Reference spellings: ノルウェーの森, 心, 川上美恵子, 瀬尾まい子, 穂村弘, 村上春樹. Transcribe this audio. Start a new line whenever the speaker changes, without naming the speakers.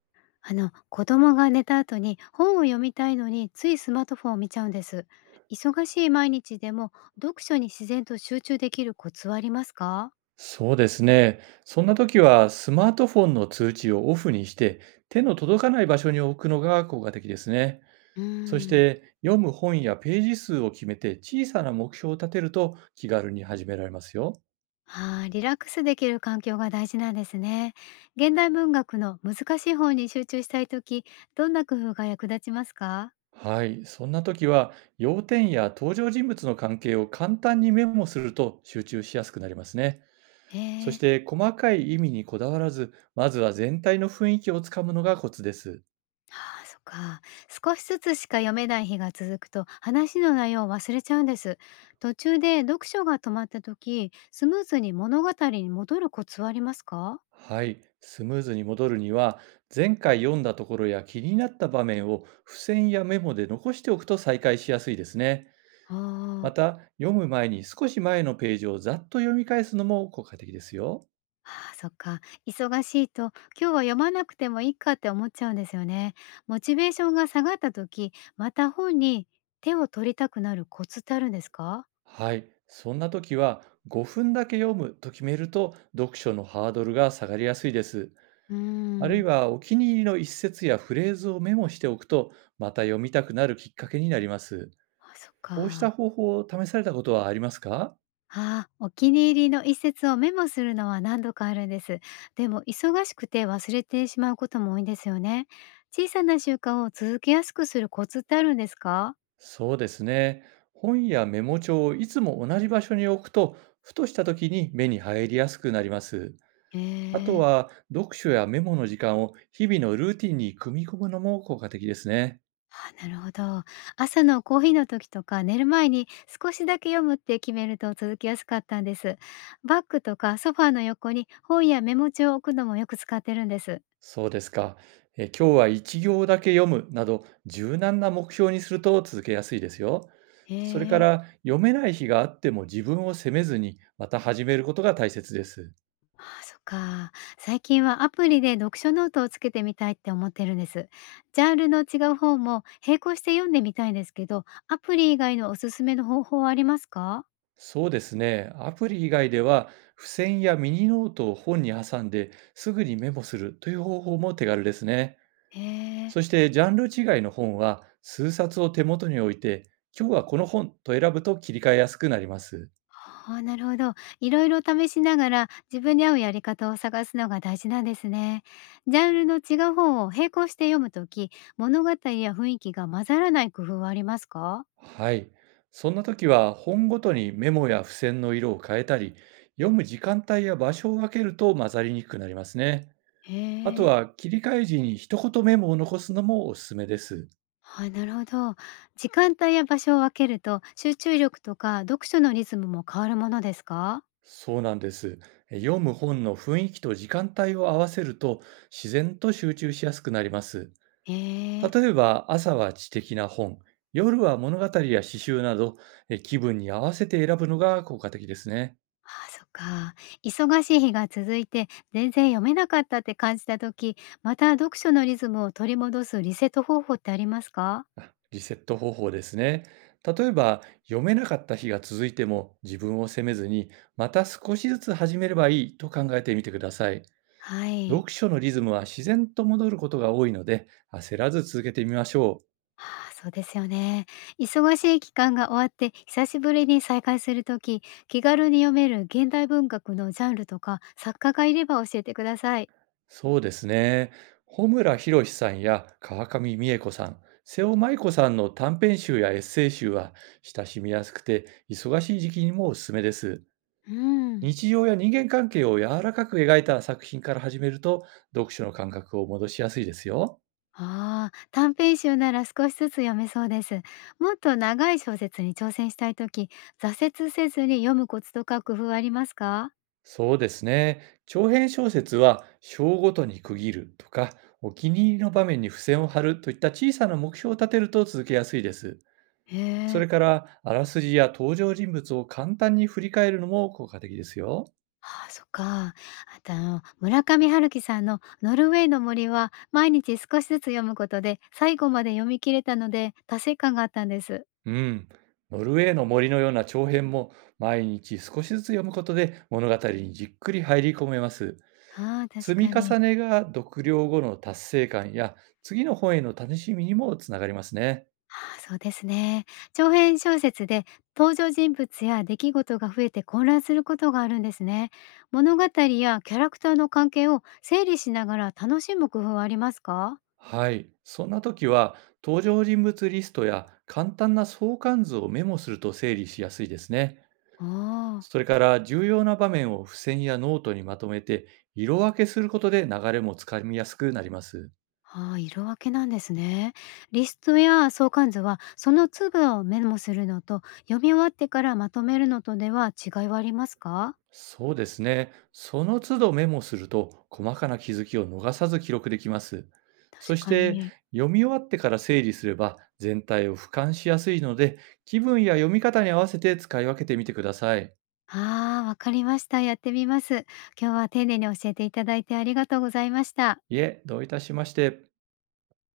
あの子供が寝た後に本を読みたいのについスマートフォンを見ちゃうんです。忙しい毎日でも読書に自然と集中できるコツはありますか？
そうですね。そんな時はスマートフォンの通知をオフにして、手の届かない場所に置くのが効果的ですね。
うー
そし
ん、
て読む本やページ数を決めて小さな目標を立てると気軽に始められますよ。
あーリラックスできる環境が大事なんですね。現代文学の難しい本に集中したいとき、どんな工夫が役立ちますか？
はい。そんな時は、要点や登場人物の関係を簡単にメモすると集中しやすくなりますね。
へ
そし
え。
て、細かい意味にこだわらず、まずは全体の雰囲気をつかむのがコツです。
ああ、そっか。少しずつしか読めない日が続くと話の内容を忘れちゃうんです。途中で読書が止まった時、スムーズに物語に戻るコツはありますか？
はい、スムーズに戻るには、前回読んだところや気になった場面を付箋やメモで残しておくと再開しやすいですね。
あー
ま
あー、
た、読む前に少し前のページをざっと読み返すのも効果的ですよ。
あそっか。忙しいと今日は読まなくてもいいかって思っちゃうんですよね。モチベーションが下がった時、また本に手を取りたくなるコツってあるんですか？
はい、そんな時は5分だけ読むと決めると、読書のハードルが下がりやすいです。
うー
あるい
ん。
は、お気に入りの一節やフレーズをメモしておくと、また読みたくなるきっかけになります。
あ、そっ
こうした
か。
方法を試されたことはありますか？
ああ、お気に入りの一節をメモするのは何度かあるんです。でも忙しくて忘れてしまうことも多いんですよね。小さな習慣を続けやすくするコツってあるんですか？
そうですね。本やメモ帳をいつも同じ場所に置くと、ふとした時に目に入りやすくなります。
へ
あと
え。
は、読書やメモの時間を日々のルーティンに組み込むのも効果的ですね。
あなるほど。朝のコーヒーの時とか寝る前に少しだけ読むって決めると続きやすかったんです。バッグとかソファーの横に本やメモ帳を置くのもよく使ってるんです。
そうですか。今日は一行だけ読むなど、柔軟な目標にすると続けやすいですよ。
へ
それか
え。
ら、読めない日があっても自分を責めずに、また始めることが大切です。
ああ、そっか。最近はアプリで読書ノートをつけてみたいって思ってるんです。ジャンルの違う本も並行して読んでみたいんですけど、アプリ以外のおすすめの方法はありますか？
そうですね。アプリ以外では、付箋やミニノートを本に挟んですぐにメモするという方法も手軽ですね。
へえ。
そして、ジャンル違いの本は、数冊を手元に置いて、今日はこの本と選ぶと切り替えやすくなります。
ああ、なるほど。いろいろ試しながら自分に合うやり方を探すのが大事なんですね。ジャンルの違う本を並行して読むとき、物語や雰囲気が混ざらない工夫はありますか？
はい。そんな時は、本ごとにメモや付箋の色を変えたり、読む時間帯や場所を分けると混ざりにくくなりますね。
へ
あと
え。
は、切り替え時に一言メモを残すのもおすすめです。
はい、なるほど。時間帯や場所を分けると、集中力とか読書のリズムも変わるものですか？
そうなんです。読む本の雰囲気と時間帯を合わせると、自然と集中しやすくなります。
ええ。
例えば、朝は知的な本、夜は物語や詩集など、気分に合わせて選ぶのが効果的ですね。
ああ、そっか。忙しい日が続いて、全然読めなかったって感じた時、また読書のリズムを取り戻すリセット方法ってありますか？
あ、リセット方法ですね。例えば、読めなかった日が続いても自分を責めずに、また少しずつ始めればいいと考えてみてください。
はい。
読書のリズムは自然と戻ることが多いので、焦らず続けてみましょう。
ああ、そうですよね。忙しい期間が終わって、久しぶりに再会する時、気軽に読める現代文学のジャンルとか、作家がいれば教えてください。
そうですね。穂村弘さんや川上美恵子さん、瀬尾まい子さんの短編集やエッセイ集は、親しみやすくて忙しい時期にもおすすめです。
うん。
日常や人間関係を柔らかく描いた作品から始めると、読書の感覚を戻しやすいですよ。
ああ、短編集なら少しずつ読めそうです。もっと長い小説に挑戦したいとき、挫折せずに読むコツとか工夫はありますか？
そうですね。長編小説は章ごとに区切るとか、お気に入りの場面に付箋を貼るといった小さな目標を立てると続けやすいです。
へ
そ
え、
れから、あらすじや登場人物を簡単に振り返るのも効果的ですよ。
ああ、そっか。あと村上春樹さんのノルウェーの森は毎日少しずつ読むことで最後まで読み切れたので達成感があったんです。
うん。ノルウェーの森のような長編も、毎日少しずつ読むことで物語にじっくり入り込めます。
ああ、確
積み
かに。
重ねが読了後の達成感や、次の本への楽しみにもつながりますね。
ああ、そうですね。長編小説で登場人物や出来事が増えて混乱することがあるんですね。物語やキャラクターの関係を整理しながら楽しむ工夫はありますか？
はい。そんな時は、登場人物リストや簡単な相関図をメモすると整理しやすいですね。
あーあ
それから、重要な場面を付箋やノートにまとめて色分けすることで、流れもつかみやすくなります。
ー、あ色分けなんですね。リストや相関図はその都度をメモするのと読み終わってからまとめるのとでは違いはありますか？
そうですね。その都度メモすると、細かな気づきを逃さず記録できます。
確
そし
か
て、
に。
読み終わってから整理すれば全体を俯瞰しやすいので、気分や読み方に合わせて使い分けてみてください。
ああ、わかりました。やってみます。今日は丁寧に教えていただいてありがとうございました。
いえ、どういたしまして。